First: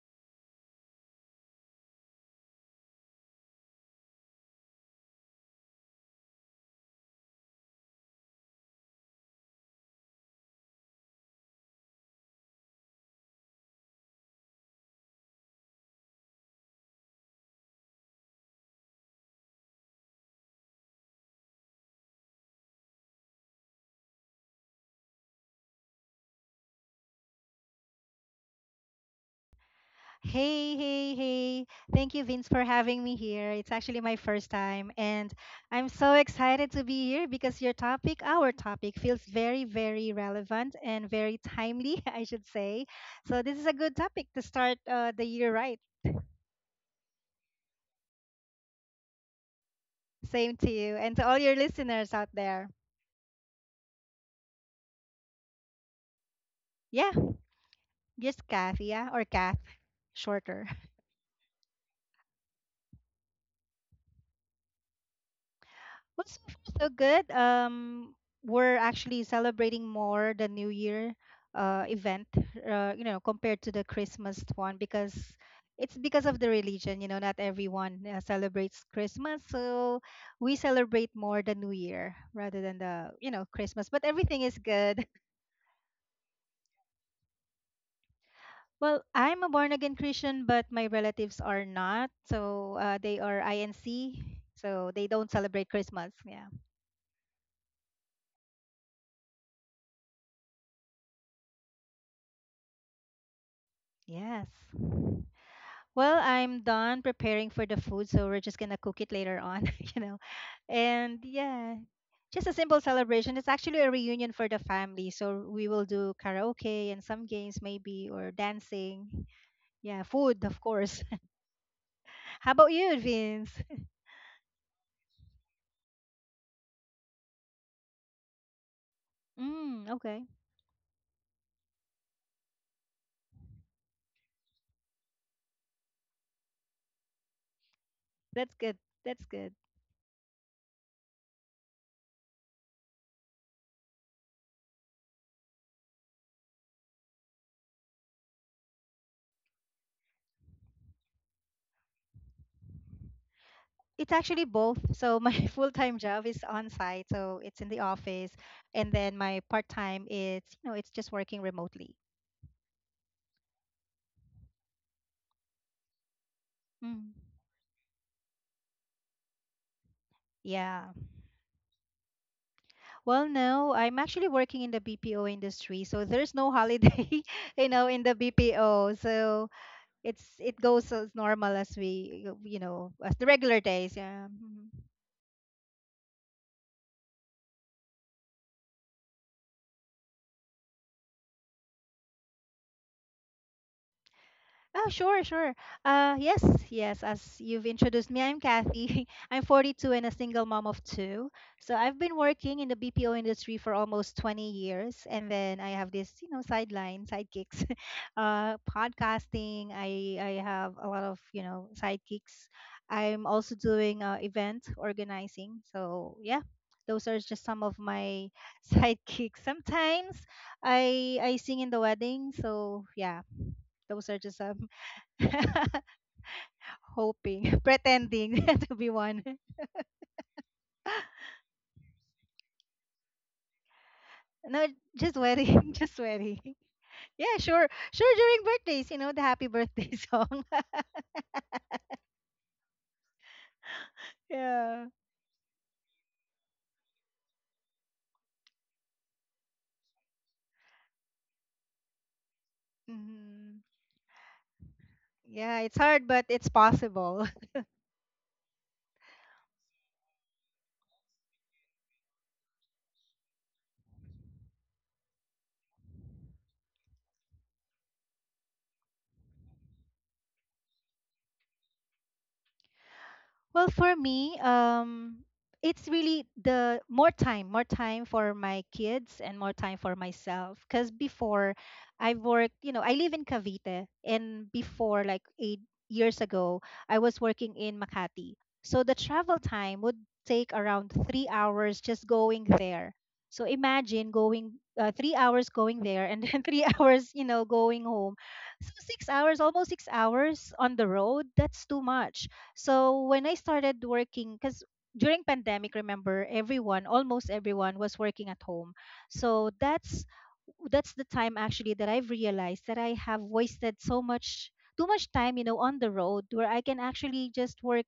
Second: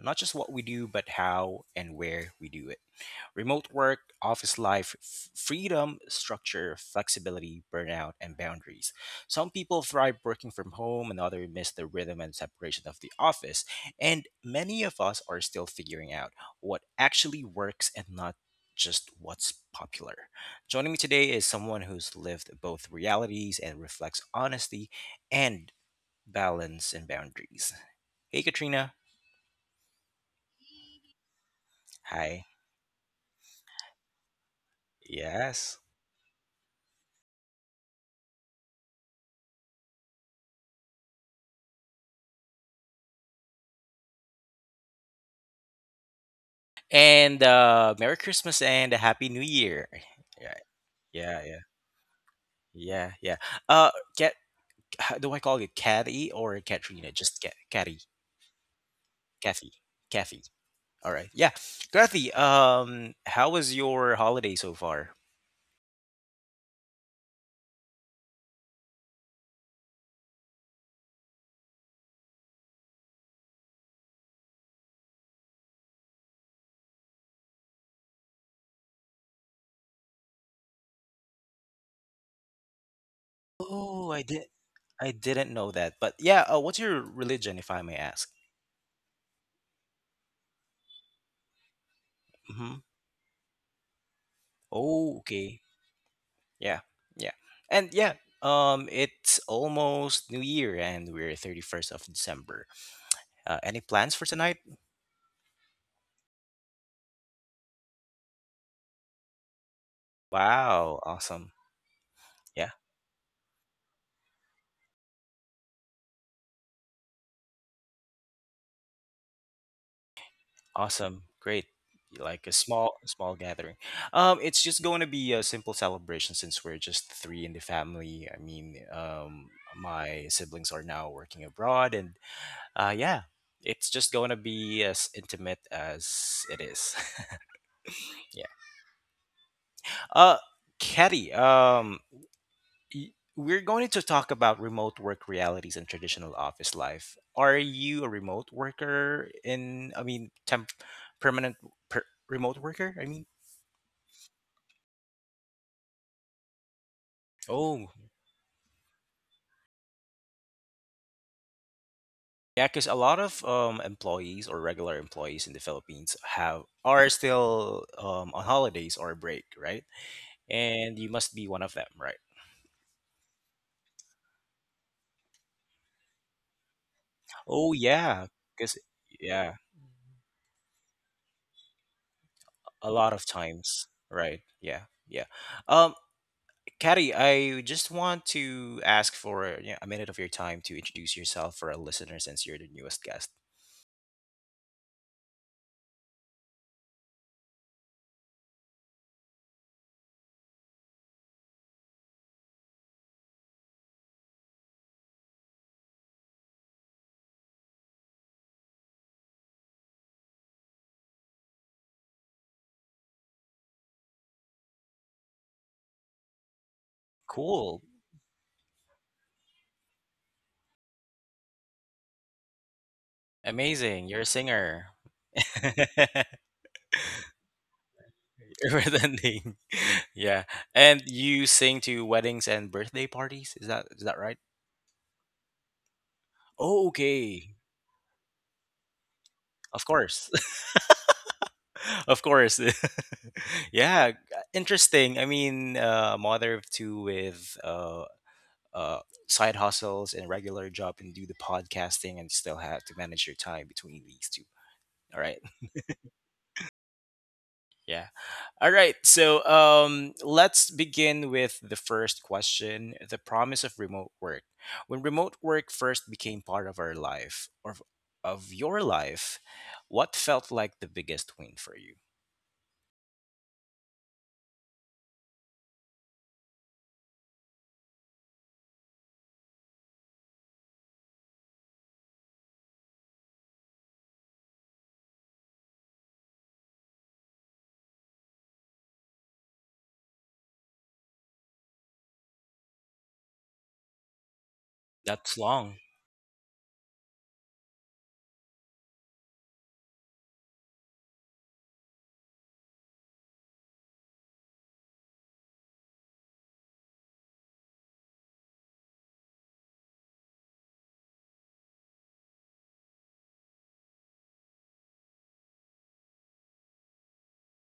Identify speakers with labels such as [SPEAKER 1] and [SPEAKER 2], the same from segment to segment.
[SPEAKER 1] not just what we do, but how and where we do it. Remote work, office life, freedom, structure, flexibility, burnout, and boundaries. Some people thrive working from home, and others miss the rhythm and separation of the office. And many of us are still figuring out what actually works and not just what's popular. Joining me today is someone who's lived both realities and reflects honestly and balance and boundaries. Hey, Katrina.
[SPEAKER 2] Hey, hey, hey. Thank you,
[SPEAKER 1] Hi.
[SPEAKER 2] Vince, for having me here. It's actually my first time, and
[SPEAKER 1] Yes.
[SPEAKER 2] I'm so excited to be here because your topic, our topic, feels very, very relevant and very timely, I should say. So, this is a good topic to start the year right.
[SPEAKER 1] And Merry Christmas and a Happy New Year. Yeah,
[SPEAKER 2] Same to you and to all
[SPEAKER 1] yeah,
[SPEAKER 2] your
[SPEAKER 1] yeah,
[SPEAKER 2] listeners out there.
[SPEAKER 1] yeah, yeah. Uh, get How do I call it, Kathy or
[SPEAKER 2] Yeah,
[SPEAKER 1] Katrina? Just Cat, Kathy,
[SPEAKER 2] just Kath, yeah, or Kath,
[SPEAKER 1] Kathy, Kathy.
[SPEAKER 2] shorter.
[SPEAKER 1] All right. Yeah, Kathy. How was your holiday so far?
[SPEAKER 2] Well, so far so good. We're actually celebrating more the New Year event, you know, compared to the Christmas one because it's because of the religion. You know, not everyone celebrates Christmas, so we celebrate more the New Year rather than the you know Christmas. But
[SPEAKER 1] Oh, I
[SPEAKER 2] everything
[SPEAKER 1] did.
[SPEAKER 2] is good.
[SPEAKER 1] I didn't know that. But yeah, what's your religion, if I may ask?
[SPEAKER 2] Well, I'm a born again Christian, but my relatives are not, so
[SPEAKER 1] Mm-hmm.
[SPEAKER 2] they are INC, so they don't
[SPEAKER 1] Oh,
[SPEAKER 2] celebrate
[SPEAKER 1] okay.
[SPEAKER 2] Christmas. Yeah.
[SPEAKER 1] Yeah, yeah, and yeah. It's almost New Year, and we're 31st of December. Any plans for
[SPEAKER 2] Yes.
[SPEAKER 1] tonight?
[SPEAKER 2] Well, I'm done preparing for the food, so we're just gonna cook it later on, you know.
[SPEAKER 1] Wow,
[SPEAKER 2] And
[SPEAKER 1] awesome.
[SPEAKER 2] yeah, just a simple
[SPEAKER 1] Yeah,
[SPEAKER 2] celebration. It's actually a reunion for the family, so we will do karaoke and some games maybe or dancing. Yeah, food, of course.
[SPEAKER 1] awesome, great.
[SPEAKER 2] How
[SPEAKER 1] Like a
[SPEAKER 2] about you,
[SPEAKER 1] small
[SPEAKER 2] Vince?
[SPEAKER 1] gathering. It's just going to be a simple celebration since we're just three in the family. I mean,
[SPEAKER 2] Mm, okay.
[SPEAKER 1] my siblings are now working abroad, and yeah, it's just going to be as intimate as it is.
[SPEAKER 2] That's
[SPEAKER 1] yeah.
[SPEAKER 2] good. That's good.
[SPEAKER 1] Uh, Katie, we're going to talk about remote work realities and traditional office life. Are you a remote worker in, I mean, permanent per, remote worker? I mean,
[SPEAKER 2] It's actually both. So my full-time job is on-site, so it's in the
[SPEAKER 1] oh,
[SPEAKER 2] office, and then my part-time it's, you know, it's just working remotely.
[SPEAKER 1] yeah, because a lot of employees or regular employees in the Philippines have
[SPEAKER 2] Mm.
[SPEAKER 1] are still on holidays or break, right?
[SPEAKER 2] Yeah.
[SPEAKER 1] And you must be one of them, right?
[SPEAKER 2] Well, no, I'm actually working in the BPO industry, so there's no holiday, you
[SPEAKER 1] Oh,
[SPEAKER 2] know, in the
[SPEAKER 1] yeah, because,
[SPEAKER 2] BPO. So
[SPEAKER 1] yeah,
[SPEAKER 2] it goes as normal as we, you know,
[SPEAKER 1] a
[SPEAKER 2] as
[SPEAKER 1] lot
[SPEAKER 2] the
[SPEAKER 1] of
[SPEAKER 2] regular days.
[SPEAKER 1] times,
[SPEAKER 2] Yeah.
[SPEAKER 1] right?
[SPEAKER 2] Mm-hmm.
[SPEAKER 1] Yeah, yeah. Um, Caddy, I just want to ask for yeah, a minute of your time to introduce yourself for our listeners since you're the newest guest.
[SPEAKER 2] Oh, sure, sure. Yes, yes. As you've introduced me, I'm Kathy. I'm 42 and a single mom of two. So I've been working in the BPO industry for almost 20 years, and then I have this, you know, sideline, sidekicks, podcasting. I have a lot of, you know, sidekicks. I'm also doing event organizing. So yeah, those are just some of
[SPEAKER 1] Cool.
[SPEAKER 2] my sidekicks. Sometimes I sing in the wedding. So yeah, those
[SPEAKER 1] Amazing.
[SPEAKER 2] are
[SPEAKER 1] You're a
[SPEAKER 2] just some.
[SPEAKER 1] singer.
[SPEAKER 2] Hoping, pretending to
[SPEAKER 1] You're
[SPEAKER 2] be
[SPEAKER 1] with a
[SPEAKER 2] one.
[SPEAKER 1] name. Yeah. And you sing to weddings and birthday parties? Is that right?
[SPEAKER 2] No, just wearing, just wearing.
[SPEAKER 1] Oh,
[SPEAKER 2] Yeah,
[SPEAKER 1] okay.
[SPEAKER 2] sure. Sure, during birthdays, you know, the happy birthday
[SPEAKER 1] Of course.
[SPEAKER 2] song.
[SPEAKER 1] of course. yeah.
[SPEAKER 2] Yeah.
[SPEAKER 1] Interesting. I mean, mother of two with uh, side hustles and regular job and do the podcasting and still have to manage your
[SPEAKER 2] Hmm.
[SPEAKER 1] time between these two. All right.
[SPEAKER 2] Yeah, it's hard, but it's possible.
[SPEAKER 1] Yeah. All right. So let's begin with the first question, the promise of remote work. When remote work first became part of our life or of your life, what felt like the biggest win for you?
[SPEAKER 2] Well, for me, it's really the more time for my kids and more time for myself. Because before, I worked, you know, I live in Cavite, and before, like 8 years ago, I was working in Makati. So the travel time would take around 3 hours just going there. So imagine going three
[SPEAKER 1] That's
[SPEAKER 2] hours going
[SPEAKER 1] long.
[SPEAKER 2] there and then 3 hours, you know, going home. So 6 hours, almost 6 hours on the road. That's too much. So when I started working, because during pandemic, remember everyone, almost everyone was working at home. So that's the time actually that I've realized that I have wasted so much too much time, you know, on the road where I can actually just work,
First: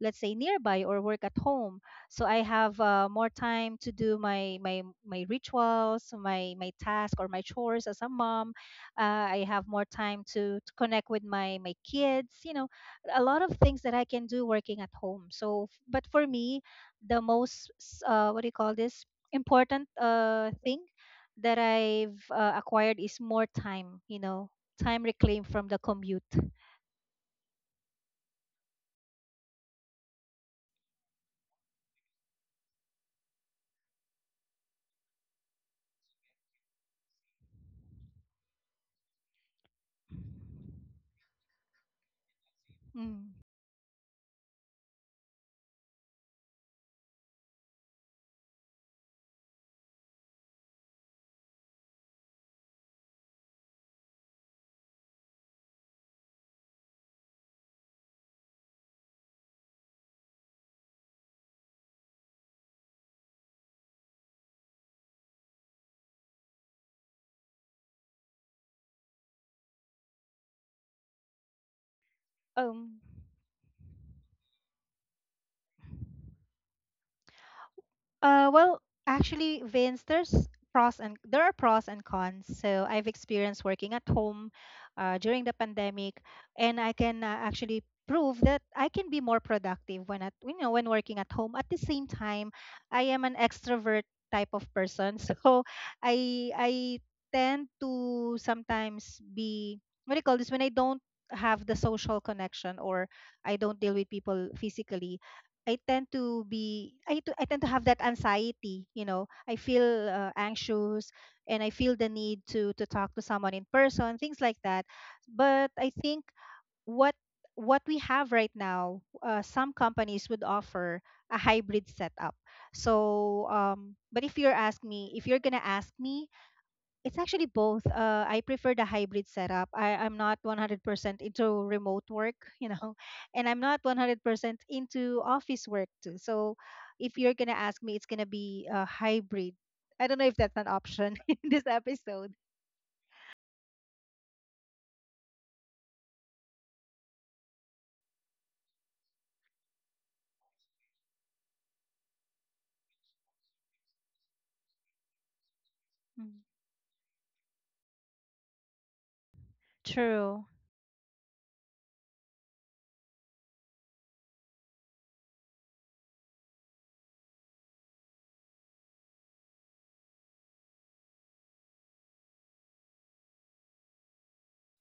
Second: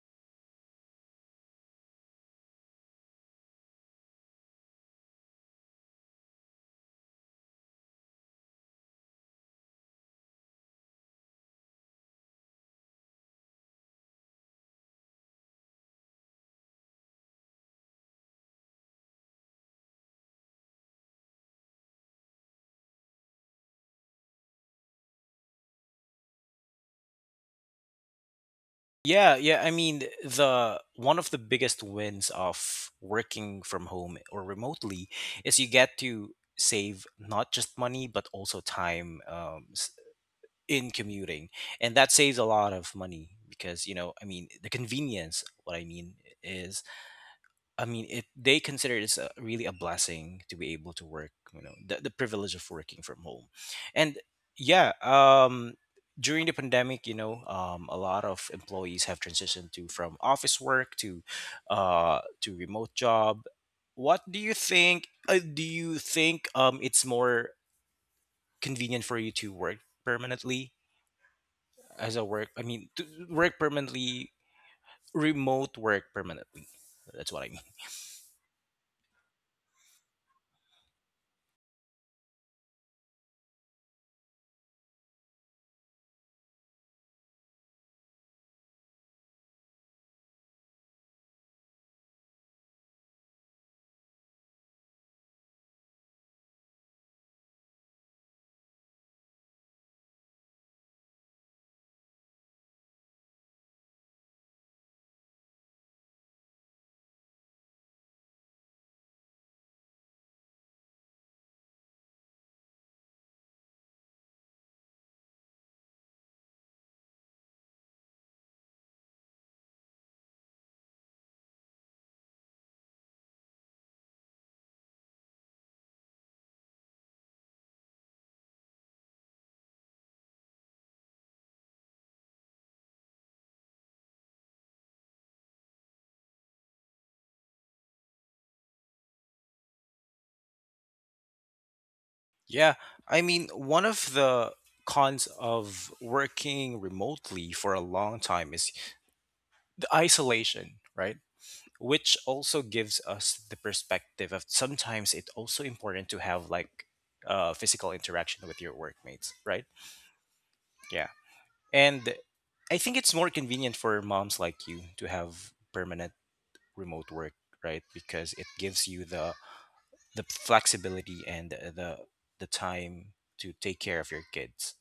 [SPEAKER 2] let's say nearby, or work at home, so I have more time to do my rituals, my task or my chores as a mom. I have more time to connect with my kids, you know. A lot of things that I can do working at home. So but for me, what do you call this, important thing that I've acquired is more time, you know. Time reclaimed from the commute.
[SPEAKER 1] Yeah, yeah. I mean, the one of the biggest wins of working from home or remotely is you get to save not just money but also time, in commuting, and that saves a lot of money
[SPEAKER 2] mm.
[SPEAKER 1] because you know, I mean, the convenience. What I mean is, I mean, it they consider it's really a blessing to be able to work, you know, the privilege of working from home. And yeah, during the pandemic, you know, a lot of employees have transitioned to from office work to remote job. What do you think? Do you think it's more convenient for you to work permanently as a work? I mean,
[SPEAKER 2] um
[SPEAKER 1] to work permanently, remote work permanently. That's what I mean.
[SPEAKER 2] Well, actually, Vince, there are pros and cons. So I've experienced working at home during the pandemic, and I can actually prove that I can be more productive when at, you know, when working at home. At the same time, I am an extrovert type of person, so I tend to sometimes be, what do you call this, when I don't have the social connection or I don't deal with people physically. I tend to have that anxiety, you know. I feel anxious and I feel the need to talk to someone in person, things like that. But I think what what we have right now, some companies would offer a hybrid setup. So, but if you're gonna ask me, it's actually both. I prefer the hybrid setup. I'm not 100% into remote work, you know, and I'm not 100% into office work too. So if you're going to ask me, it's going to be a hybrid. I don't know if that's an option in this episode.
[SPEAKER 1] Yeah, I mean, one of the cons of working remotely for a long time is the isolation, right? Which also gives us the perspective of sometimes it's also important to
[SPEAKER 2] Mm.
[SPEAKER 1] have like physical interaction with your workmates, right?
[SPEAKER 2] True.
[SPEAKER 1] Yeah. And I think it's more convenient for moms like you to have permanent remote work, right? Because it gives you the flexibility and the time to take care of your kids,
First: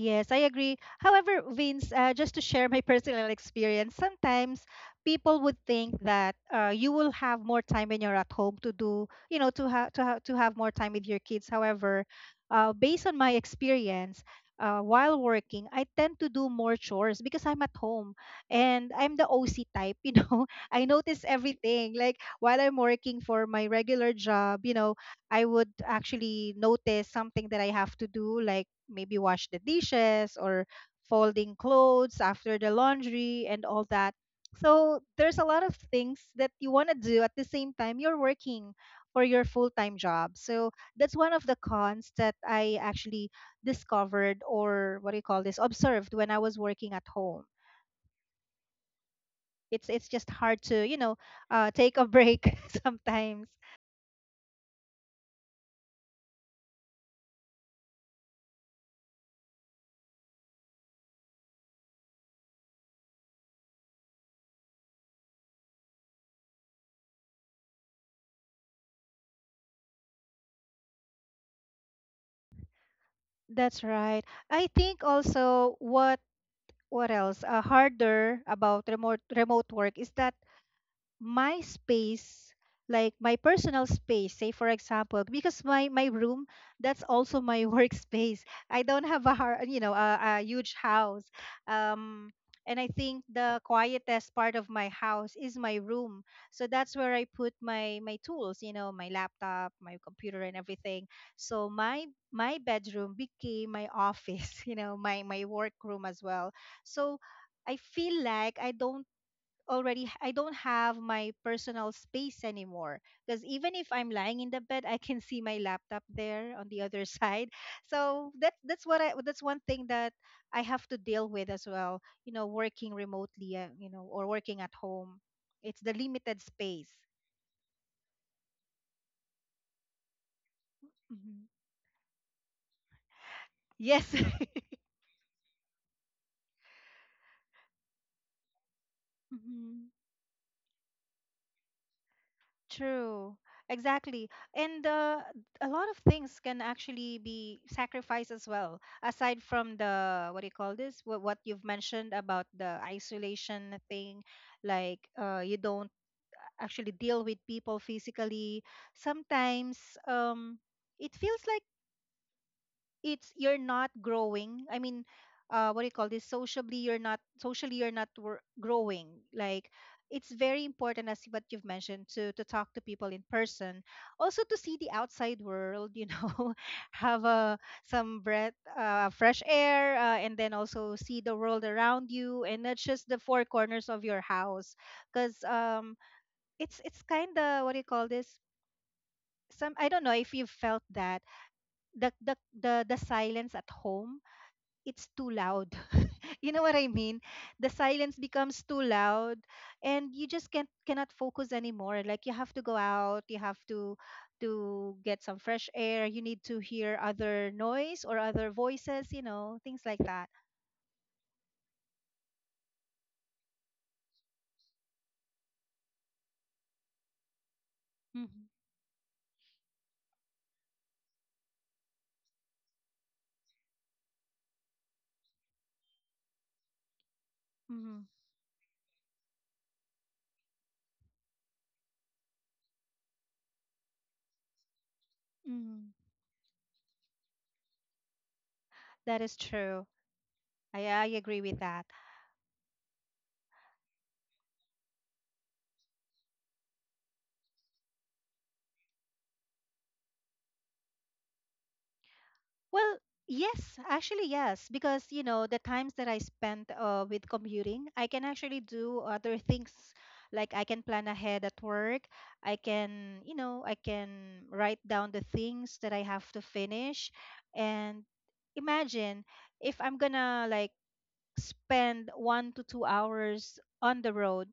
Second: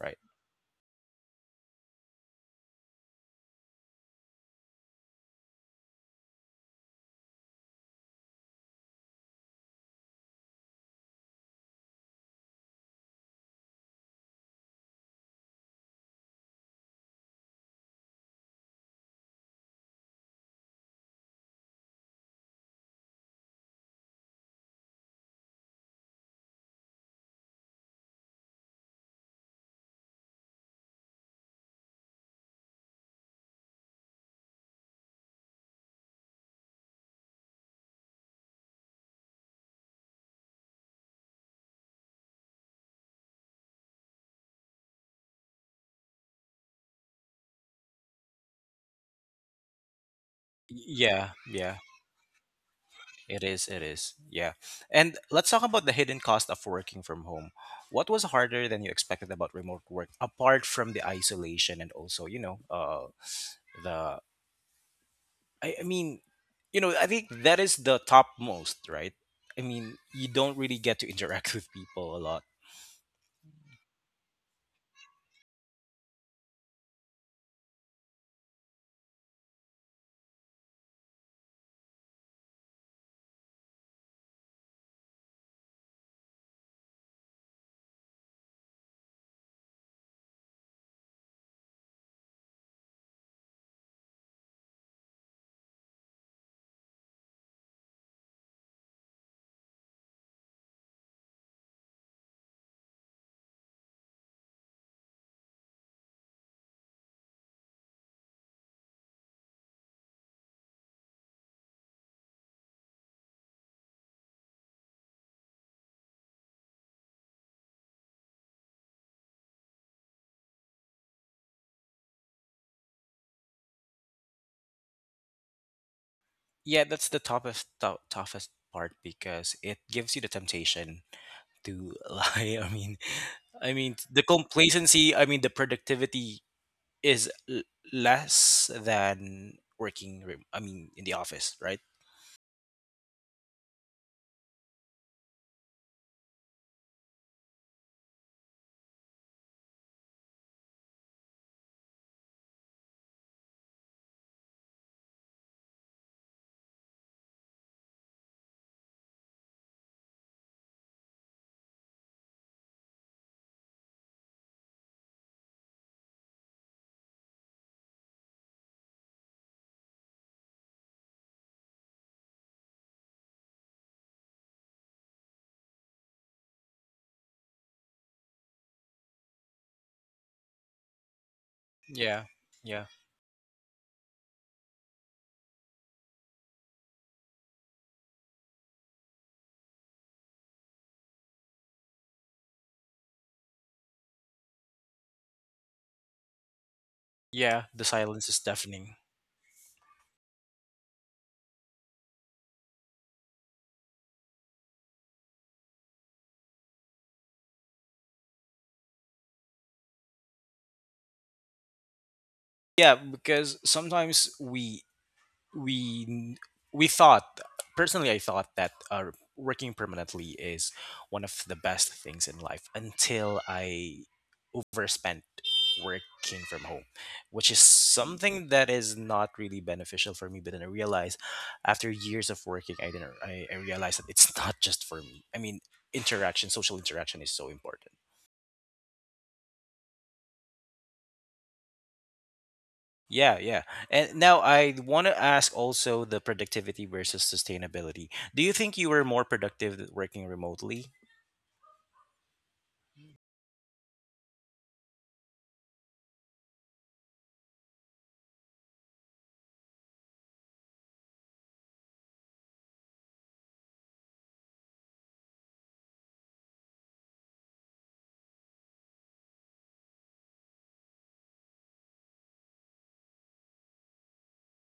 [SPEAKER 1] right?
[SPEAKER 2] I agree. However, Vince, just to share my personal experience, sometimes people would think that you will have more time when you're at home to do, you know, to have more time with your kids. However, based on my experience, while working, I tend to do more chores because I'm at home and I'm the OC type. You know, I notice everything. Like while I'm working for my regular job, you know, I would actually notice something that I have to do, like maybe wash the dishes or folding clothes after the laundry and all that. So there's a lot of things that you want to do at the same time you're working for your full time job. So that's one of the cons that I actually discovered, or what do you call this, observed, when I was working at home. It's just hard to, you know,
[SPEAKER 1] Yeah, yeah,
[SPEAKER 2] take a break
[SPEAKER 1] it
[SPEAKER 2] sometimes.
[SPEAKER 1] is. It is. Yeah. And let's talk about the hidden cost of working from home. What was harder than you expected about remote work, apart from the isolation and also, you know, the, I mean, you know, I think that is the topmost, right? I mean, you don't really get to interact with people a lot.
[SPEAKER 2] That's right. I think also what else harder about remote work is that my space, like my personal space, say for example, because my room, that's also my workspace. I don't have you know, a huge house. um and I think the quietest part of my house is my room, so that's where I put my tools, you know, my laptop, my computer, and everything. So my bedroom became my office, you know, my workroom as well. So I feel like I don't have my personal space anymore, because even if I'm lying in the bed, I can see my laptop there on the other side. So that's what I that's one thing that I have to deal with as well. You know, working remotely, you know, or working at home, it's the limited
[SPEAKER 1] Yeah,
[SPEAKER 2] space.
[SPEAKER 1] that's the toughest part because it gives you the temptation
[SPEAKER 2] Mhm.
[SPEAKER 1] to lie. I mean,
[SPEAKER 2] Yes.
[SPEAKER 1] the complacency, I mean, the productivity is less than
[SPEAKER 2] Mhm.
[SPEAKER 1] working in the office, right?
[SPEAKER 2] True. Exactly. And a lot of things can actually be sacrificed as well, aside from what do you call this, what you've mentioned about the isolation thing, like you don't actually deal with people physically. Sometimes um, it feels like it's you're not growing, what do you call this, socially you're not, growing. Like, it's very important, as what you've mentioned, to talk to people in person, also to see the outside world, you know, have a some breath, fresh air, and then also see the world around
[SPEAKER 1] Yeah,
[SPEAKER 2] you and not
[SPEAKER 1] yeah,
[SPEAKER 2] just the four corners of your house, because it's kind of, what do you call this, some, I don't know if you've felt that, the the the silence at home, it's too loud. You know what I mean?
[SPEAKER 1] yeah.
[SPEAKER 2] The
[SPEAKER 1] The
[SPEAKER 2] silence
[SPEAKER 1] silence is
[SPEAKER 2] becomes too
[SPEAKER 1] deafening.
[SPEAKER 2] loud and you just can't cannot focus anymore. Like you have to go out, you have to to get some fresh air, you need to hear other noise or other voices, you know, things like that.
[SPEAKER 1] Yeah, because sometimes we we thought, personally I thought
[SPEAKER 2] Mhm.
[SPEAKER 1] that working permanently is one of the best things in life until I overspent working from home, which is
[SPEAKER 2] Mhm.
[SPEAKER 1] something that is not really beneficial for me, but then I realized after years of working I didn't I realized that it's not just for me. I mean,
[SPEAKER 2] Mhm.
[SPEAKER 1] interaction, social interaction is so important.
[SPEAKER 2] That is true. I agree with that.
[SPEAKER 1] Yeah, yeah. And now I want to ask also the productivity versus sustainability. Do you think you were more productive working remotely?
[SPEAKER 2] Well, yes, actually, yes, because you know the times that I spent with commuting, I can actually do other things. Like I can plan ahead at work. I can, you know, I can write down the things that I have to finish. And imagine if I'm gonna like spend 1 to 2 hours on the road,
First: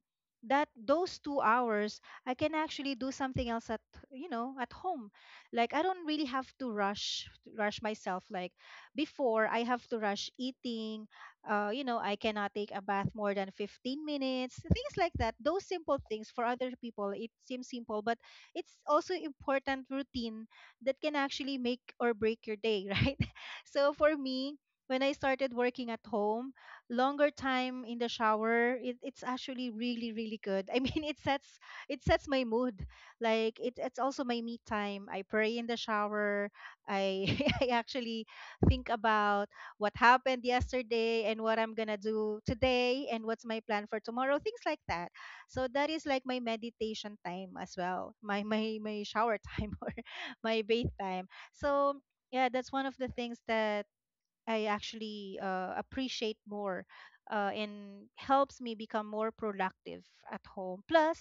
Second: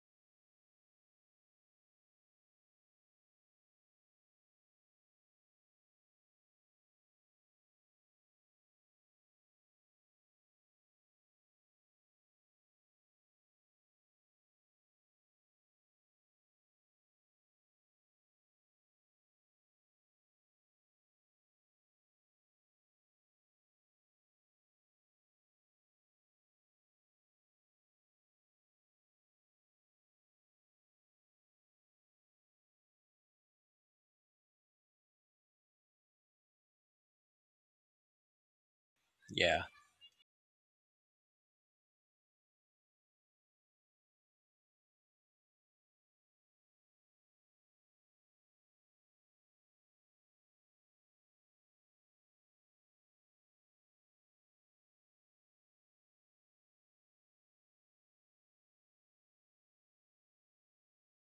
[SPEAKER 2] that those 2 hours I can actually do something else at, at home. Like I don't really have to rush myself. Like before, I have to rush eating, I cannot take a bath more than 15 minutes. Things like that, those simple things, for other people it seems simple, but it's also important routine that can actually make or break your day. Right? So for me, when I started working at home, longer time in the shower, it's actually really good. I mean, it sets, it sets my mood. Like it's also my me time. I pray in the shower. I I actually think about
[SPEAKER 1] Yeah,
[SPEAKER 2] what happened yesterday, and what I'm gonna do today, and what's my plan for tomorrow, things like that. So that is like my meditation time as well. My shower time or my bath time. So yeah, that's one of the things that I actually appreciate more, and helps me become more productive at home. Plus,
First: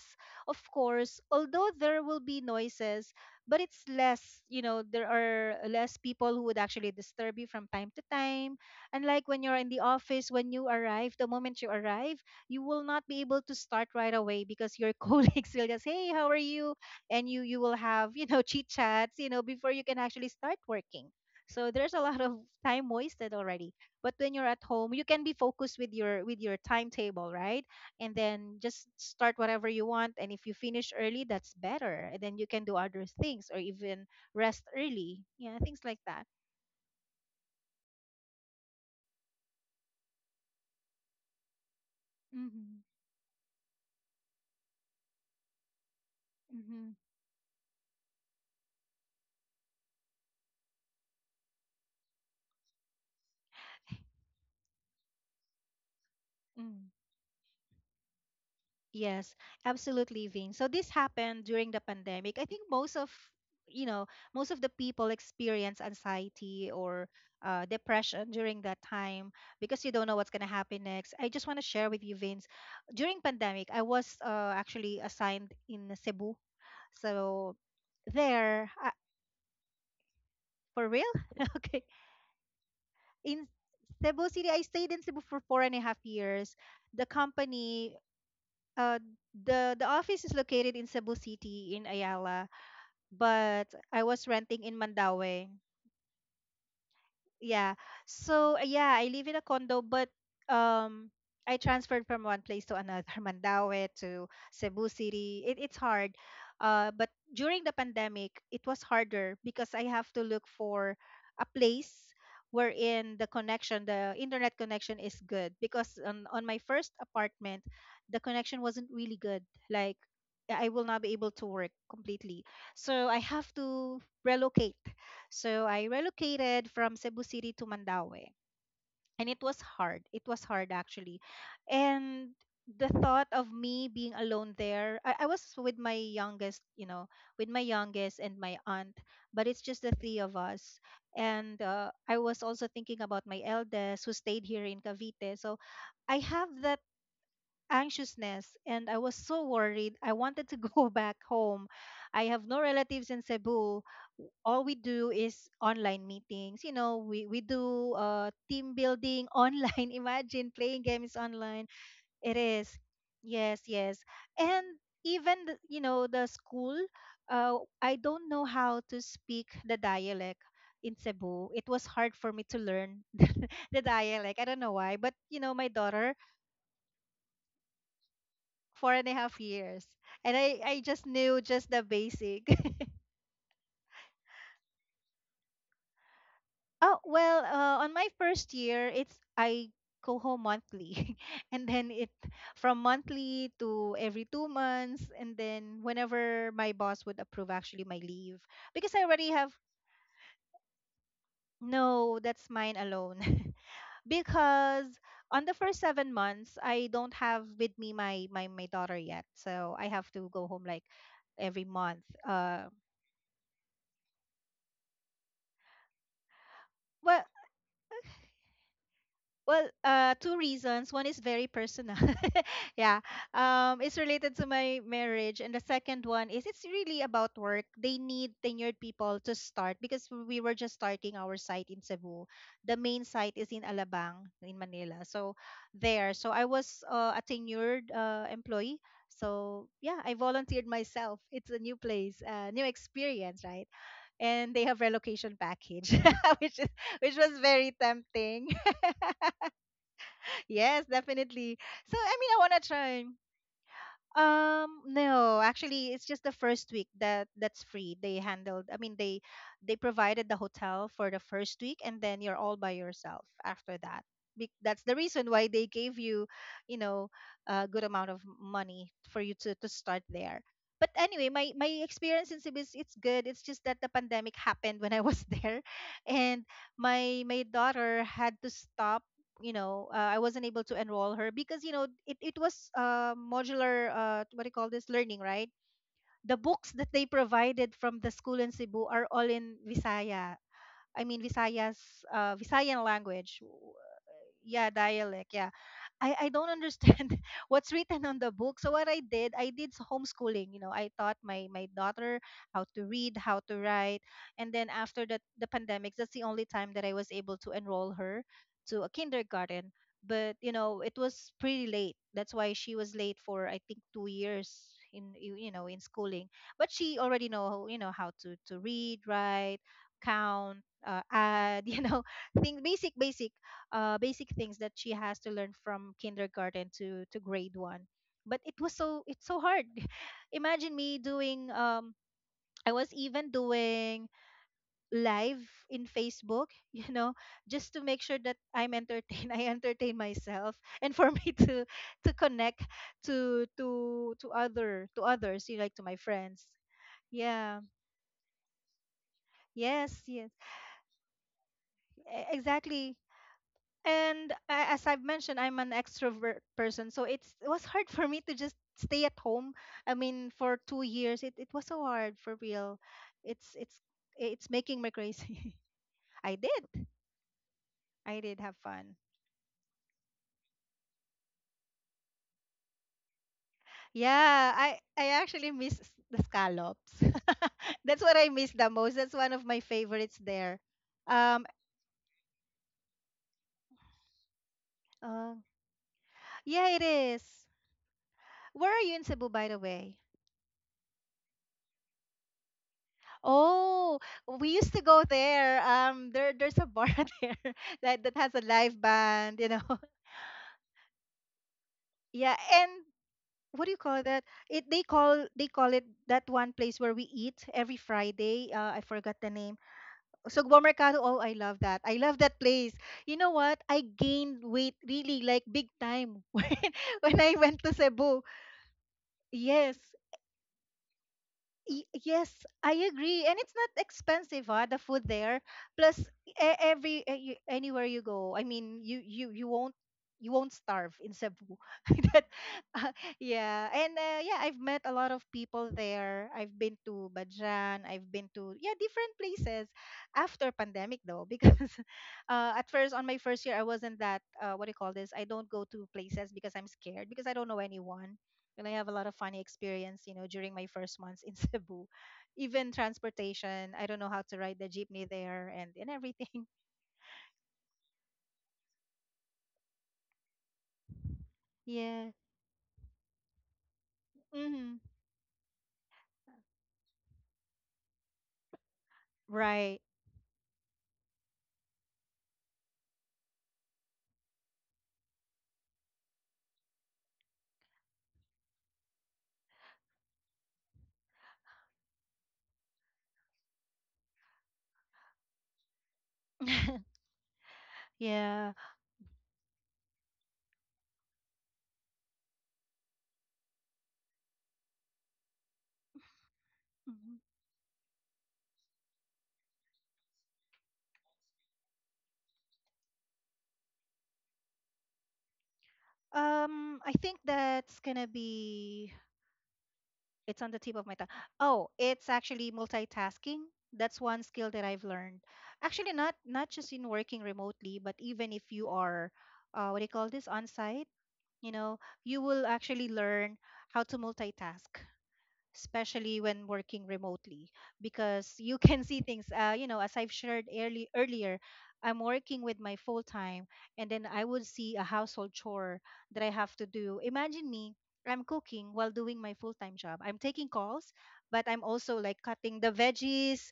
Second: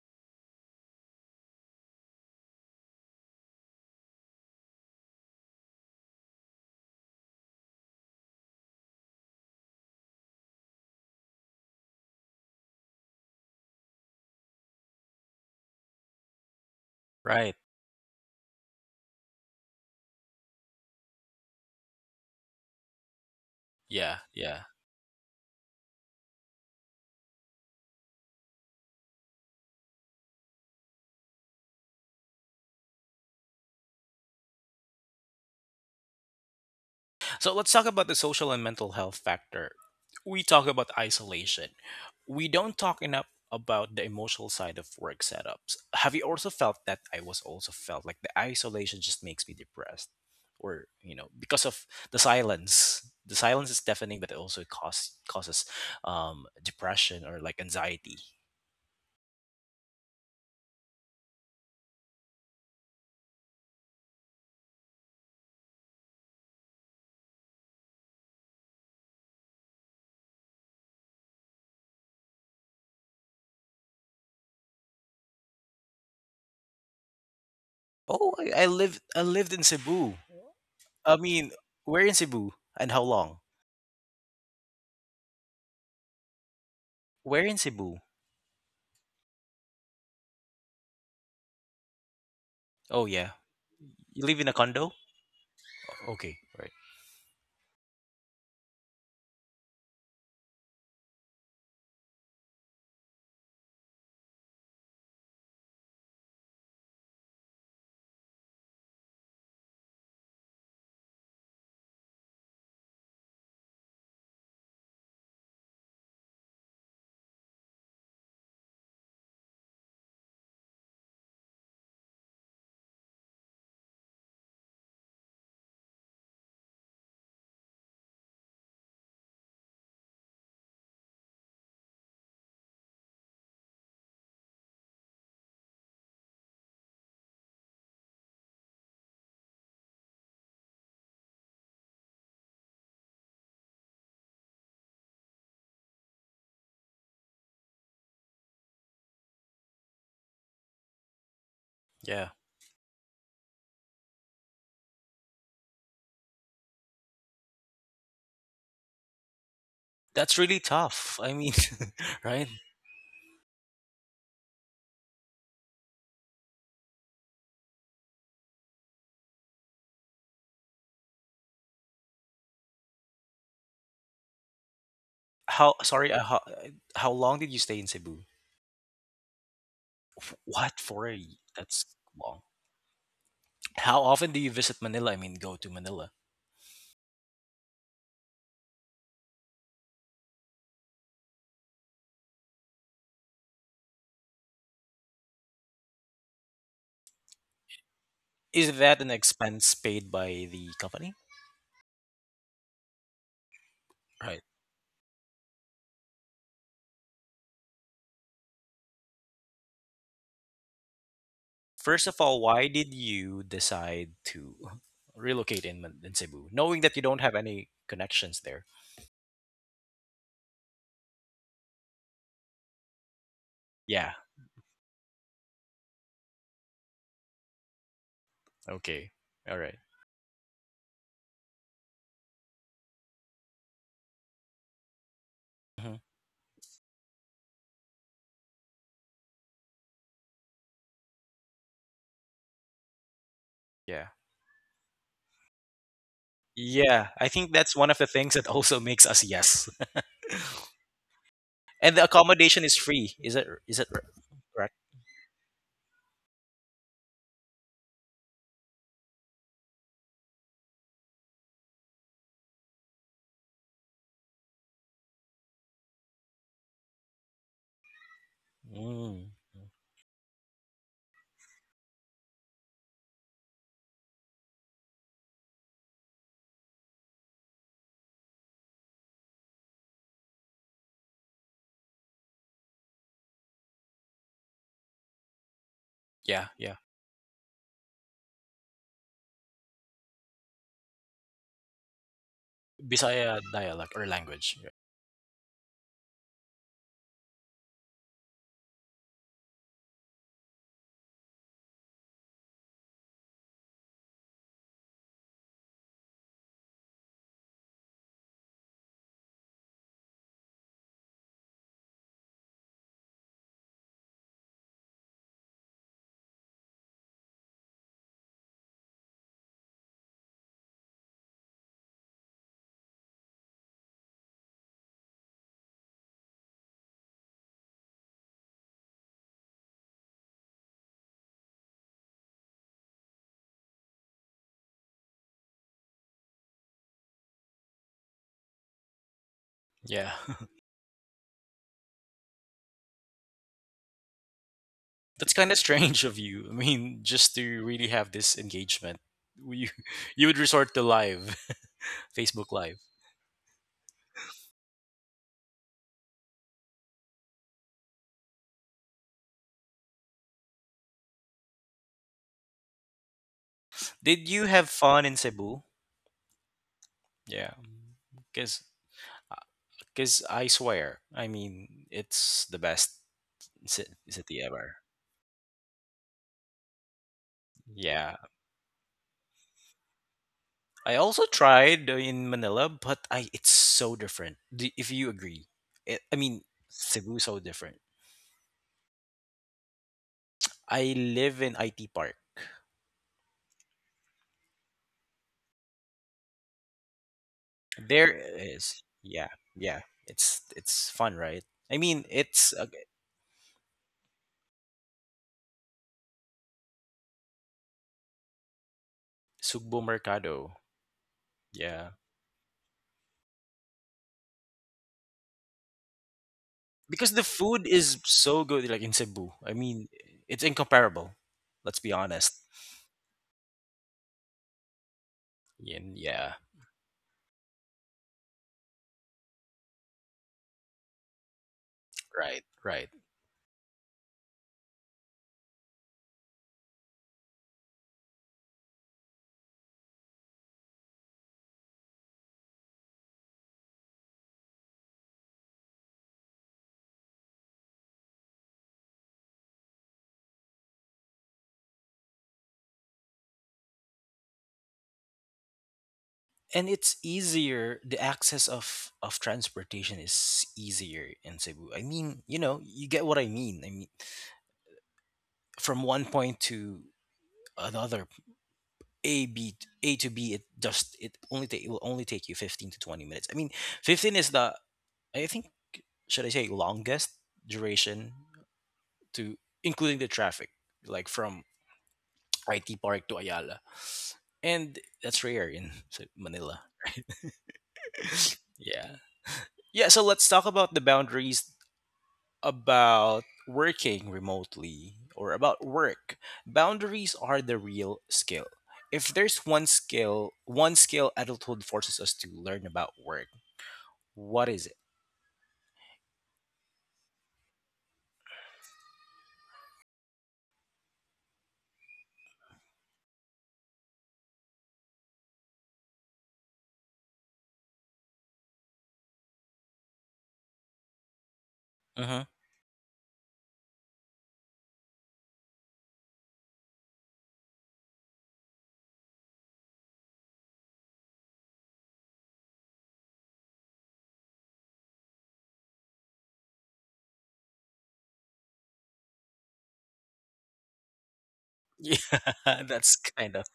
[SPEAKER 2] of course, although there will be noises, but it's less. There are less people who would actually disturb you from time to time. And like when you're in the office, when you arrive, the moment you arrive, you will not be able to start right away because your colleagues will just, hey, how are you? And you
[SPEAKER 1] right.
[SPEAKER 2] you will have, chit chats, before you can actually start working. So there's a lot of time wasted already. But
[SPEAKER 1] Yeah,
[SPEAKER 2] when you're at
[SPEAKER 1] yeah.
[SPEAKER 2] home, you can be focused with your timetable, right? And then just start whatever you want, and if you finish early, that's better, and then you can do other things, or even rest early. Yeah, things like that.
[SPEAKER 1] So let's talk about the social and mental health factor. We talk about isolation. We don't
[SPEAKER 2] Mm-hmm.
[SPEAKER 1] talk enough about the emotional side of work setups. Have you also felt
[SPEAKER 2] Mm-hmm.
[SPEAKER 1] that I was also felt like the isolation just makes me depressed? Or, you know, because of the silence. The silence is deafening, but it also causes
[SPEAKER 2] Mm.
[SPEAKER 1] depression or like anxiety.
[SPEAKER 2] Yes, absolutely, Vin. So this happened during the pandemic. I think most of, you know most of the people experience anxiety or depression during that time, because you don't know what's going to happen next. I just want to share with you, Vince. During pandemic, I was actually assigned in Cebu, so
[SPEAKER 1] Oh, I
[SPEAKER 2] there,
[SPEAKER 1] lived, I lived in Cebu.
[SPEAKER 2] for real.
[SPEAKER 1] I mean,
[SPEAKER 2] Okay,
[SPEAKER 1] where in Cebu and how long?
[SPEAKER 2] in Cebu City, I stayed in Cebu for four and a half years. The
[SPEAKER 1] Where in
[SPEAKER 2] company,
[SPEAKER 1] Cebu?
[SPEAKER 2] uh, the office is located in Cebu City in Ayala,
[SPEAKER 1] Oh yeah,
[SPEAKER 2] but I
[SPEAKER 1] you
[SPEAKER 2] was
[SPEAKER 1] live in a
[SPEAKER 2] renting in
[SPEAKER 1] condo?
[SPEAKER 2] Mandaue.
[SPEAKER 1] Okay, right.
[SPEAKER 2] Yeah. So yeah, I live in a condo, but um, I transferred from one place to another, Mandaue to Cebu City. It's hard. But during the pandemic, it was harder because I have to look for a place wherein the connection, the internet connection is good. Because on my first apartment, the connection wasn't really good. Like I will not be able to work completely. So I have to relocate, so I relocated from Cebu City to Mandaue. And it was hard. It was hard actually. And the thought of me being alone there, I was with my youngest, you know, with my youngest and my aunt, but it's just the three of us. And I was also thinking about my eldest who stayed here in Cavite. So I have that anxiousness, and I was so worried. I wanted to go back home.
[SPEAKER 1] Yeah.
[SPEAKER 2] I have no relatives in Cebu. W- All we do is online meetings. You know, we do team building online.
[SPEAKER 1] That's
[SPEAKER 2] Imagine
[SPEAKER 1] really
[SPEAKER 2] playing games
[SPEAKER 1] tough. I mean,
[SPEAKER 2] online. It
[SPEAKER 1] right?
[SPEAKER 2] is. Yes, yes. And even, the, you know, the school, I don't know how to speak the dialect in Cebu. It was hard for me to learn the dialect. I don't know why, but you know, my
[SPEAKER 1] How sorry,
[SPEAKER 2] daughter,
[SPEAKER 1] how long did you stay in Cebu?
[SPEAKER 2] four and a half years. And I,
[SPEAKER 1] What
[SPEAKER 2] I just
[SPEAKER 1] for a
[SPEAKER 2] knew just the
[SPEAKER 1] that's long.
[SPEAKER 2] basic.
[SPEAKER 1] How often do you visit Manila? I mean, go to Manila.
[SPEAKER 2] Oh, well, on my first year, it's I go home monthly. And then it, from monthly to every 2 months. And then whenever my boss would approve actually my leave,
[SPEAKER 1] Is
[SPEAKER 2] because
[SPEAKER 1] that
[SPEAKER 2] I
[SPEAKER 1] an
[SPEAKER 2] already have,
[SPEAKER 1] expense paid by the company?
[SPEAKER 2] no, that's mine alone.
[SPEAKER 1] Right.
[SPEAKER 2] Because on the first 7 months, I don't have with me my daughter yet. So I have to go home like every month.
[SPEAKER 1] First of all, why did you decide to relocate in in Cebu, knowing that you don't
[SPEAKER 2] Well,
[SPEAKER 1] have any connections there?
[SPEAKER 2] Well, two reasons. One is very personal. Yeah. It's
[SPEAKER 1] Yeah.
[SPEAKER 2] related to my marriage. And the second one is it's really about work. They need tenured
[SPEAKER 1] Okay.
[SPEAKER 2] people to
[SPEAKER 1] All
[SPEAKER 2] start
[SPEAKER 1] right.
[SPEAKER 2] because we were just starting our site in Cebu. The main site is in Alabang, in Manila. So
[SPEAKER 1] Mhm.
[SPEAKER 2] there. So I was a tenured employee. So yeah, I volunteered myself. It's a new place, new experience, right?
[SPEAKER 1] Yeah.
[SPEAKER 2] And they have relocation package, which is,
[SPEAKER 1] Yeah,
[SPEAKER 2] which
[SPEAKER 1] I
[SPEAKER 2] was
[SPEAKER 1] think
[SPEAKER 2] very
[SPEAKER 1] that's one of the things
[SPEAKER 2] tempting.
[SPEAKER 1] that also makes us yes.
[SPEAKER 2] Yes, definitely. So
[SPEAKER 1] And the
[SPEAKER 2] I mean, I wanna
[SPEAKER 1] accommodation is
[SPEAKER 2] try.
[SPEAKER 1] free. Is that correct?
[SPEAKER 2] No, actually, it's just the first week that that's free. They handled. I mean, they provided the hotel for the first week, and then you're all by yourself after that. Be- That's the reason why they gave you, you know, a good amount of money for
[SPEAKER 1] Mm.
[SPEAKER 2] you to start there. But anyway, my experience in Cebu is it's good. It's just that the pandemic happened when I was there, and my daughter had to stop, I wasn't able to enroll her because you know it was modular, what do you call this, learning, right? The
[SPEAKER 1] Yeah,
[SPEAKER 2] books
[SPEAKER 1] yeah.
[SPEAKER 2] that they provided from the school in Cebu are all in Visaya. I mean Visaya's, Visayan language.
[SPEAKER 1] Bisaya dialect or language.
[SPEAKER 2] Yeah,
[SPEAKER 1] Yeah.
[SPEAKER 2] dialect, yeah. I don't understand what's written on the book, so what I did, I did s- homeschooling. You know, I taught my daughter how to read, how to write. And then after the pandemic, that's the only time that I was able to enroll her to a kindergarten. But you know, it was pretty late. That's why she was late for, I think, 2 years in, you know, in schooling. But she already know, you know, how to read, write, count, add, you know, thing, basic, basic things that she has to learn from kindergarten to grade one. But it was so, it's so hard. Imagine me doing, I was even doing live in Facebook, you know, just to make sure that I'm entertained. I entertain
[SPEAKER 1] Yeah.
[SPEAKER 2] myself and for me to connect to other, to
[SPEAKER 1] That's
[SPEAKER 2] others,
[SPEAKER 1] kind
[SPEAKER 2] you
[SPEAKER 1] of
[SPEAKER 2] know, like to my
[SPEAKER 1] strange of
[SPEAKER 2] friends.
[SPEAKER 1] you. I mean, just
[SPEAKER 2] Yeah.
[SPEAKER 1] to really have this engagement, you
[SPEAKER 2] Yes,
[SPEAKER 1] you
[SPEAKER 2] yes.
[SPEAKER 1] would resort to live,
[SPEAKER 2] E-
[SPEAKER 1] Facebook Live.
[SPEAKER 2] Exactly. And a- as I've mentioned, I'm an extrovert person, so it's it was hard for me to just stay at home. I mean, for 2 years, it was so hard for real. It's
[SPEAKER 1] Did you
[SPEAKER 2] it's
[SPEAKER 1] have
[SPEAKER 2] making me
[SPEAKER 1] fun in
[SPEAKER 2] crazy.
[SPEAKER 1] Cebu?
[SPEAKER 2] I did,
[SPEAKER 1] Yeah,
[SPEAKER 2] I did have
[SPEAKER 1] because
[SPEAKER 2] fun.
[SPEAKER 1] because I swear, I mean, it's the best city
[SPEAKER 2] Yeah,
[SPEAKER 1] ever.
[SPEAKER 2] I actually miss s- the scallops. That's what
[SPEAKER 1] Yeah,
[SPEAKER 2] I miss the most. That's one of my favorites there.
[SPEAKER 1] I also
[SPEAKER 2] Um,
[SPEAKER 1] tried in Manila, but I it's so different. Do, if you
[SPEAKER 2] uh,
[SPEAKER 1] agree, it, I mean
[SPEAKER 2] yeah, it
[SPEAKER 1] Cebu
[SPEAKER 2] is.
[SPEAKER 1] is so different.
[SPEAKER 2] Where are you in Cebu, by the way?
[SPEAKER 1] I live in IT Park.
[SPEAKER 2] Oh, we used to go there. There's a bar there that
[SPEAKER 1] There
[SPEAKER 2] has a live
[SPEAKER 1] is yeah
[SPEAKER 2] band, you know.
[SPEAKER 1] yeah. It's fun, right? I mean
[SPEAKER 2] Yeah,
[SPEAKER 1] it's
[SPEAKER 2] and what do you call that? It, they call it that one place where we eat every Friday. I forgot the name.
[SPEAKER 1] Sugbo Mercado.
[SPEAKER 2] Sugbo Mercado. Oh, I love that.
[SPEAKER 1] Yeah,
[SPEAKER 2] I love that place. You know what? I gained weight really like big time
[SPEAKER 1] because
[SPEAKER 2] when
[SPEAKER 1] the
[SPEAKER 2] I went
[SPEAKER 1] food
[SPEAKER 2] to
[SPEAKER 1] is
[SPEAKER 2] Cebu.
[SPEAKER 1] so good. Like in Cebu, I
[SPEAKER 2] Yes.
[SPEAKER 1] mean it's incomparable. Let's
[SPEAKER 2] Y-
[SPEAKER 1] be honest.
[SPEAKER 2] Yes, I agree. And it's not expensive, huh, the food there. Plus
[SPEAKER 1] And yeah,
[SPEAKER 2] e- every eh, you- anywhere you go. I mean, you won't, you won't starve in Cebu. That,
[SPEAKER 1] right, right.
[SPEAKER 2] uh, yeah. And yeah, I've met a lot of people there. I've been to Bajan, I've been to, yeah, different places after pandemic though, because at first on my first year I wasn't that, what do you call this? I don't go to places because I'm scared because I don't know anyone. And I have a lot of funny experience, you know, during my first months in Cebu. Even transportation, I don't know how to ride the jeepney there, and everything.
[SPEAKER 1] And it's easier, the access of transportation is easier in Cebu. I
[SPEAKER 2] Yeah.
[SPEAKER 1] mean, you know, you get what I mean. I mean
[SPEAKER 2] Hmm.
[SPEAKER 1] from one point to another, a b,
[SPEAKER 2] Right.
[SPEAKER 1] a to b, it just it only take, it will only take you 15 to 20 minutes. I mean, 15 is the, I think, should I say longest duration to, including the traffic, like from IT Park to Ayala, and that's rare in Manila.
[SPEAKER 2] Yeah.
[SPEAKER 1] yeah. Yeah, so let's talk about the boundaries about working remotely or about work. Boundaries
[SPEAKER 2] Mhm.
[SPEAKER 1] are the real skill. If there's one skill adulthood forces us to learn about work, what is it?
[SPEAKER 2] I think that's gonna be, it's on the tip of my tongue. Oh, it's actually multitasking. That's one skill that I've learned. Actually, not just in working remotely, but even if you are what do you call this, on site, you know,
[SPEAKER 1] Mm-hmm.
[SPEAKER 2] you will actually learn how to multitask, especially when working remotely. Because you can see things, you know, as I've shared earlier, I'm working with my full time, and then I would see a household chore that I have to do. Imagine me, I'm cooking while doing my full time job, I'm taking calls, but I'm also like cutting
[SPEAKER 1] Yeah,
[SPEAKER 2] the
[SPEAKER 1] that's kind of
[SPEAKER 2] veggies.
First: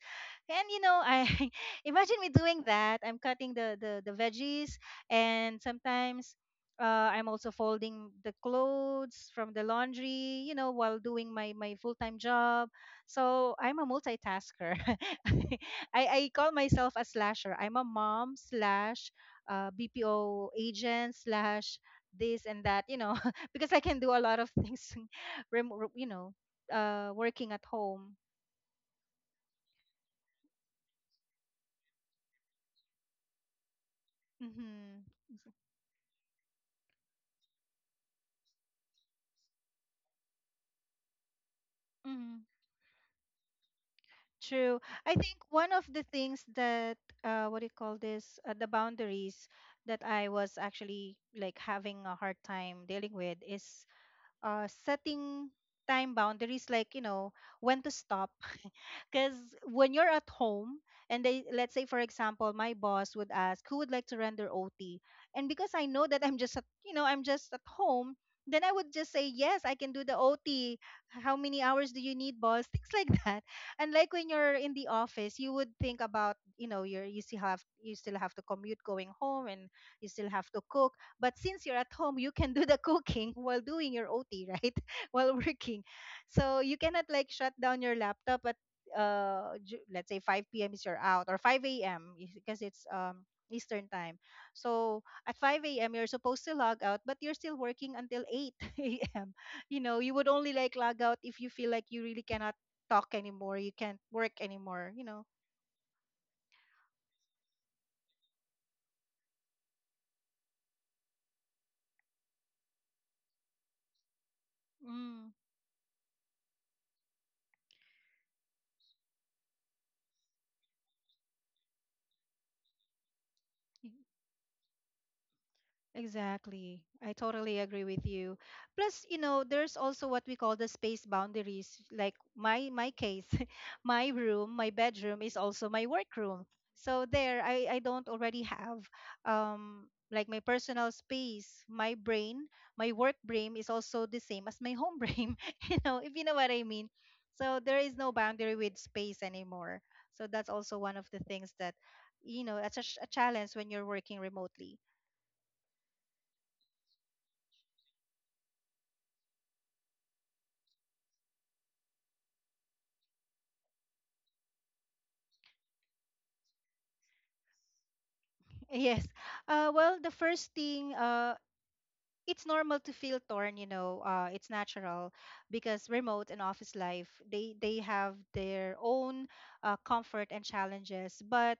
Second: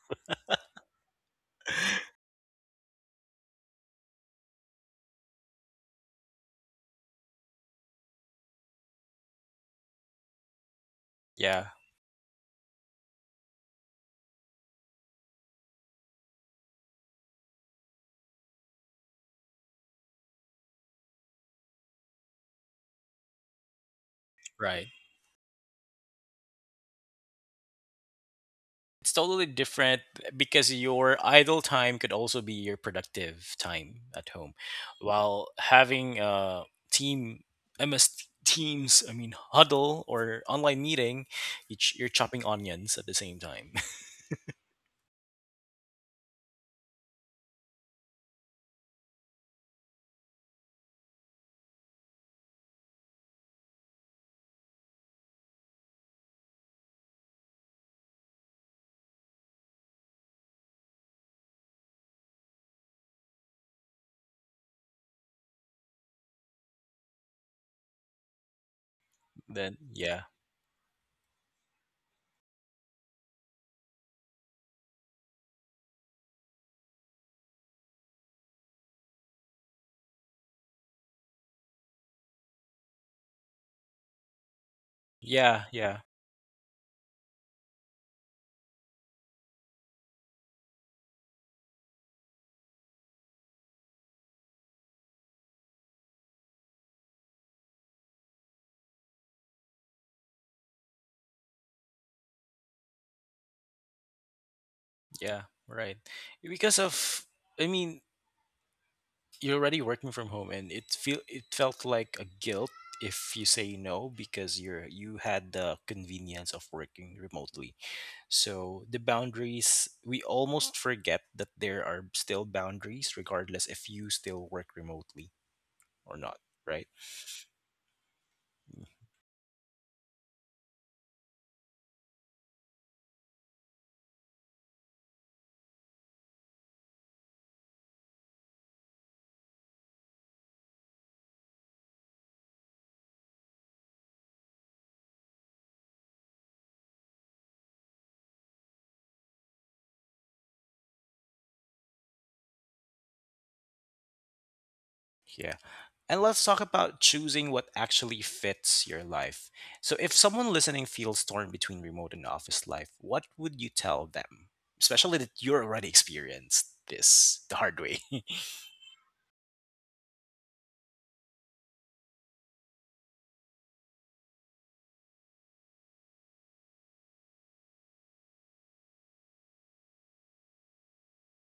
[SPEAKER 2] And you know, I imagine me doing that, I'm cutting the veggies, and sometimes I'm also folding the clothes from the laundry, you know, while doing my
[SPEAKER 1] yeah,
[SPEAKER 2] my full-time job. So I'm a multitasker. I call myself a slasher. I'm a mom slash BPO agent slash this and that, you know, because I can do a lot of
[SPEAKER 1] right.
[SPEAKER 2] things, rem- you know, working at home.
[SPEAKER 1] It's totally different eh, because your idle time could also be your productive time at home.
[SPEAKER 2] Mm-hmm.
[SPEAKER 1] While having a team MS Teams, I mean, huddle or online meeting, you you're chopping
[SPEAKER 2] Mm-hmm.
[SPEAKER 1] onions at the same time.
[SPEAKER 2] True. I think one of the things that what do you call this? The boundaries that I was actually like having a hard time dealing with is setting time boundaries, like you know, when to stop, because when you're at home and they let's say, for example, my boss would ask who would like to render OT. And because I know that I'm just at, you know, I'm just at home, then I would just say yes, I
[SPEAKER 1] then
[SPEAKER 2] can do the
[SPEAKER 1] yeah.
[SPEAKER 2] OT. How many hours do you need, boss? things like that. And like, when you're in the office, you would think about, you know, you still have to commute going home, and you still have to cook. But since you're at home, you can do the cooking while doing your OT, right? while
[SPEAKER 1] Yeah,
[SPEAKER 2] working.
[SPEAKER 1] yeah.
[SPEAKER 2] So you cannot like shut down your laptop at let's say 5 p.m., is you're out, or 5 a.m. is, because it's Eastern time. So at 5 a.m. you're supposed to log out, but you're still working until 8 a.m. You know, you would only like log out if you feel like you really cannot talk anymore, you can't work anymore, you know.
[SPEAKER 1] Yeah, right. Because of, I mean, you're already working from home, and it feel it felt like a guilt if you say no because you're you
[SPEAKER 2] Mm.
[SPEAKER 1] had the convenience of working remotely. So the boundaries, we almost forget that there are still boundaries, regardless if you still work remotely or not,
[SPEAKER 2] Exactly.
[SPEAKER 1] right?
[SPEAKER 2] I totally agree with you. Plus, you know, there's also what we call the space boundaries. Like, my case, my room, my bedroom is also my workroom. So there I don't already have um like my personal space. My brain, my work brain is also the same as my home brain, you know, if you know what I mean. So there is no boundary with space anymore. So that's also one of the things that, you know, it's a, a challenge when you're working remotely.
[SPEAKER 1] Yeah. And let's talk about choosing what actually fits your life. So, if someone listening feels torn between remote and office life, what would you tell them? Especially that you're already experienced this the hard way.
[SPEAKER 2] Yes. Well, the first thing, it's normal to feel torn, you know. It's natural, because remote and office life, they have their own comfort and challenges. But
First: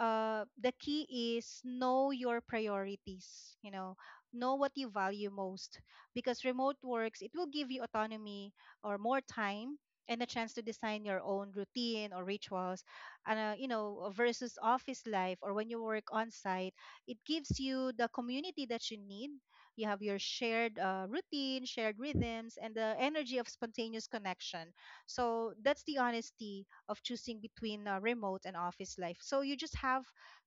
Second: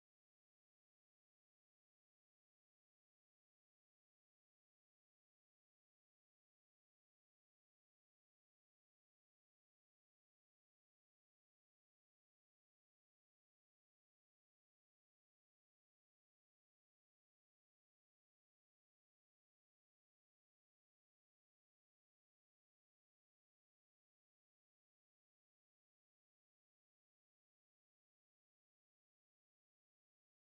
[SPEAKER 2] the key is, know your priorities, you know what you value most. Because remote works, it will give you autonomy or more time, and a chance to design your own routine or rituals. And you know, versus office life, or when you work on site, it gives you the community that you need. You have your shared routine, shared rhythms, and the energy of spontaneous connection. So that's the honesty of choosing between remote and office life. So you just have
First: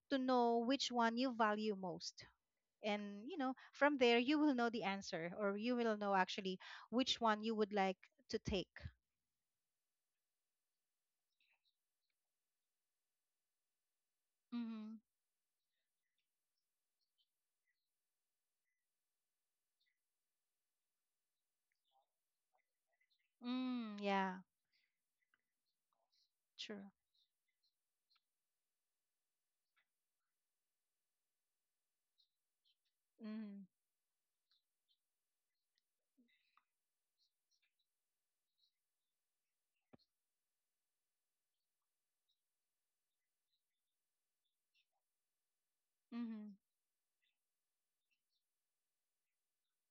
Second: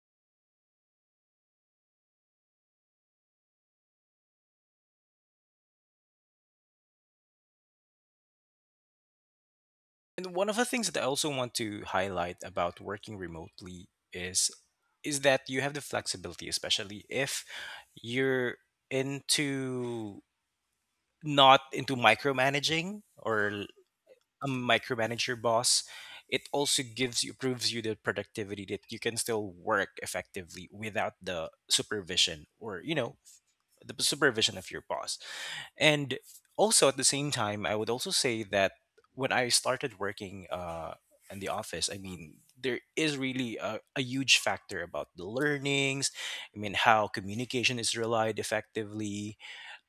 [SPEAKER 2] to know which one you value most. And you know, from there you will know the answer, or you will know actually which one you would like to take.
[SPEAKER 1] And one of the things that I also want to highlight about working remotely
[SPEAKER 2] Mm-hmm.
[SPEAKER 1] is that you have the flexibility, especially if you're into not into micromanaging or
[SPEAKER 2] Mm, yeah,
[SPEAKER 1] a micromanager boss, it also
[SPEAKER 2] true.
[SPEAKER 1] gives you proves you the productivity that you can still work effectively without the supervision or you know
[SPEAKER 2] Mm,
[SPEAKER 1] the supervision of your boss. And also at the same time, I would also say that when I started working in the office, I mean there is really a huge factor about the learnings.
[SPEAKER 2] mm-hmm.
[SPEAKER 1] I mean how communication is relied effectively,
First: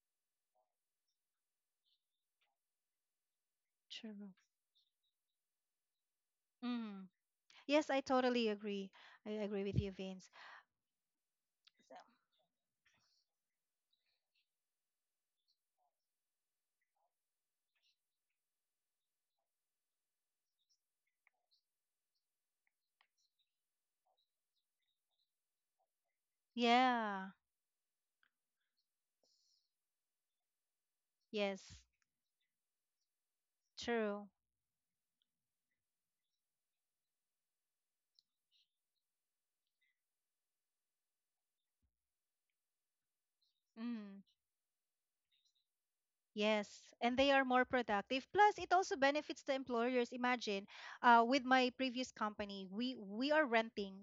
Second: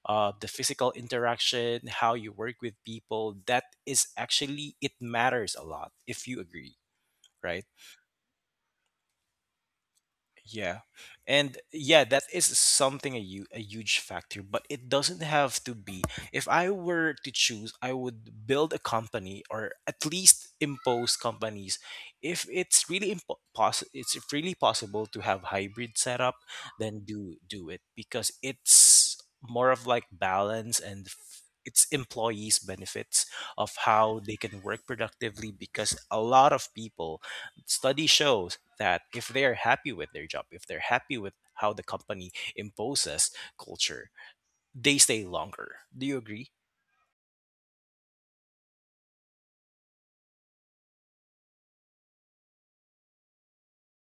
[SPEAKER 1] the physical interaction, how you work with people, that is
[SPEAKER 2] True.
[SPEAKER 1] actually, it matters a lot, if you agree,
[SPEAKER 2] Mm.
[SPEAKER 1] right?
[SPEAKER 2] Yes, I totally agree. I agree with you, Vince.
[SPEAKER 1] Yeah. And
[SPEAKER 2] So,
[SPEAKER 1] yeah, that is something a huge factor, but it doesn't have to be. If I were to choose, I would build a company or at least impose companies. If it's really it's really possible to have hybrid setup, then
[SPEAKER 2] yeah.
[SPEAKER 1] do it because it's more of like balance and
[SPEAKER 2] Yes.
[SPEAKER 1] it's employees benefits of how
[SPEAKER 2] True.
[SPEAKER 1] they can work productively because a lot of people study shows that if they are happy with their job, if they're happy with how the company imposes culture,
[SPEAKER 2] Mm,
[SPEAKER 1] they stay longer. Do you agree?
[SPEAKER 2] yes, and they are more productive. Plus, it also benefits the employers. Imagine, with my previous company, we are renting.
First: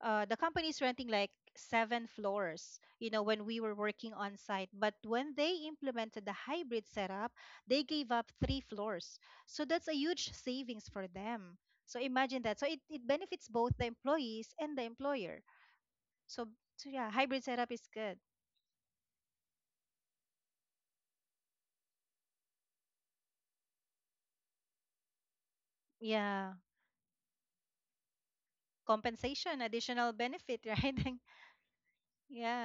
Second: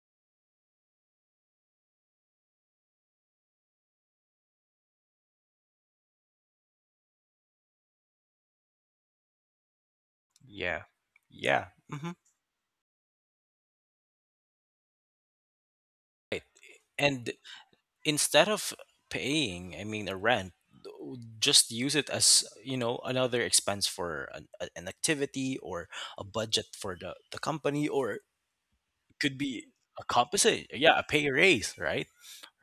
[SPEAKER 2] The company is renting like seven floors, you know, when we were working on site. But when they implemented the hybrid setup, they gave up three floors. So that's a huge
[SPEAKER 1] Yeah.
[SPEAKER 2] savings for them.
[SPEAKER 1] Yeah.
[SPEAKER 2] So
[SPEAKER 1] Hmm.
[SPEAKER 2] imagine that. So it benefits both the employees and the employer.
[SPEAKER 1] Right.
[SPEAKER 2] So yeah,
[SPEAKER 1] And
[SPEAKER 2] hybrid setup is good.
[SPEAKER 1] instead of paying, I mean, a rent, just use it as you know another expense for an activity or a
[SPEAKER 2] Yeah.
[SPEAKER 1] budget for the company, or it could
[SPEAKER 2] Compensation,
[SPEAKER 1] be a
[SPEAKER 2] additional benefit,
[SPEAKER 1] compensate
[SPEAKER 2] right?
[SPEAKER 1] yeah a
[SPEAKER 2] Like,
[SPEAKER 1] pay raise right,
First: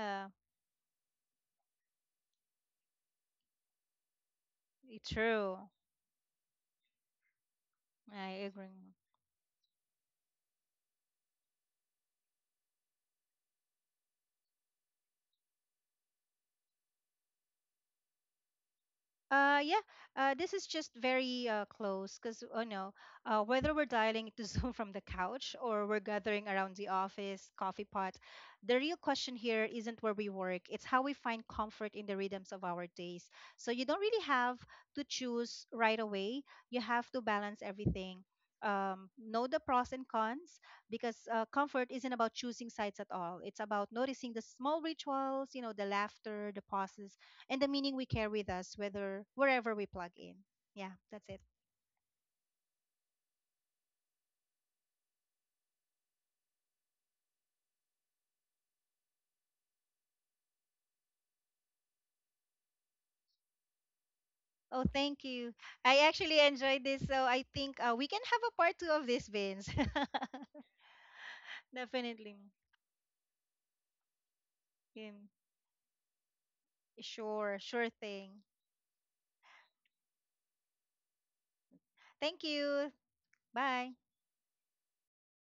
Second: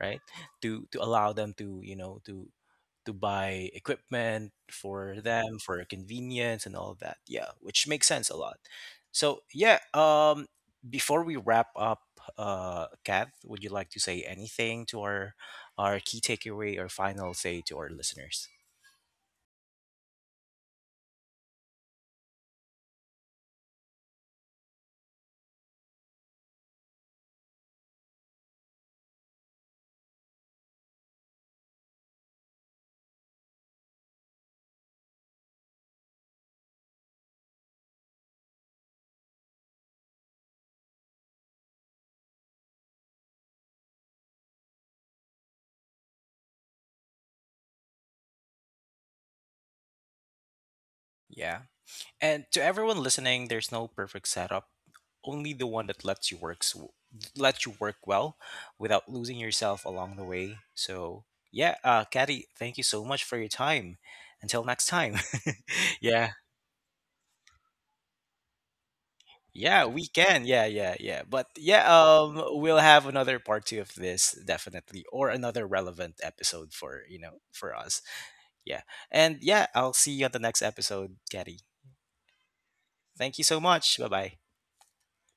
[SPEAKER 1] right, to allow them to you know to buy equipment
[SPEAKER 2] it's
[SPEAKER 1] for
[SPEAKER 2] true.
[SPEAKER 1] them for convenience and all of that. Yeah, which makes sense a
[SPEAKER 2] I
[SPEAKER 1] lot.
[SPEAKER 2] agree.
[SPEAKER 1] So yeah, before we wrap up, Kath, would you like to say anything to our key takeaway or final say to our listeners?
[SPEAKER 2] Yeah, this is just very close because, oh no, whether we're dialing into Zoom from the couch or we're gathering around the office coffee pot, the real question here isn't where we work, it's how we find comfort in the rhythms of our days. So you don't really have to choose right away, you have to balance everything. Know the pros and cons, because comfort isn't about choosing sides at all. It's about noticing the small rituals, you know, the laughter, the pauses, and the meaning we carry with us whether wherever we plug in. Yeah, that's it.
[SPEAKER 1] Yeah. And to everyone listening, there's no perfect setup, only the one that lets you lets you work well without losing yourself along the way. So yeah, Caddy, thank you so much for your time. Until
[SPEAKER 2] Oh,
[SPEAKER 1] next time.
[SPEAKER 2] thank you. I
[SPEAKER 1] yeah.
[SPEAKER 2] actually enjoyed this, so I think we can have a part two of this, Vince.
[SPEAKER 1] Yeah, we can. Yeah, yeah, yeah. But yeah,
[SPEAKER 2] definitely.
[SPEAKER 1] um, we'll have another part two of this definitely or
[SPEAKER 2] Yeah.
[SPEAKER 1] another relevant episode for, you know,
[SPEAKER 2] Sure,
[SPEAKER 1] for
[SPEAKER 2] sure
[SPEAKER 1] us.
[SPEAKER 2] thing.
[SPEAKER 1] Yeah. And yeah, I'll see you on the next episode, Caddy.
[SPEAKER 2] Thank you.
[SPEAKER 1] Thank you so
[SPEAKER 2] Bye.
[SPEAKER 1] much. Bye-bye.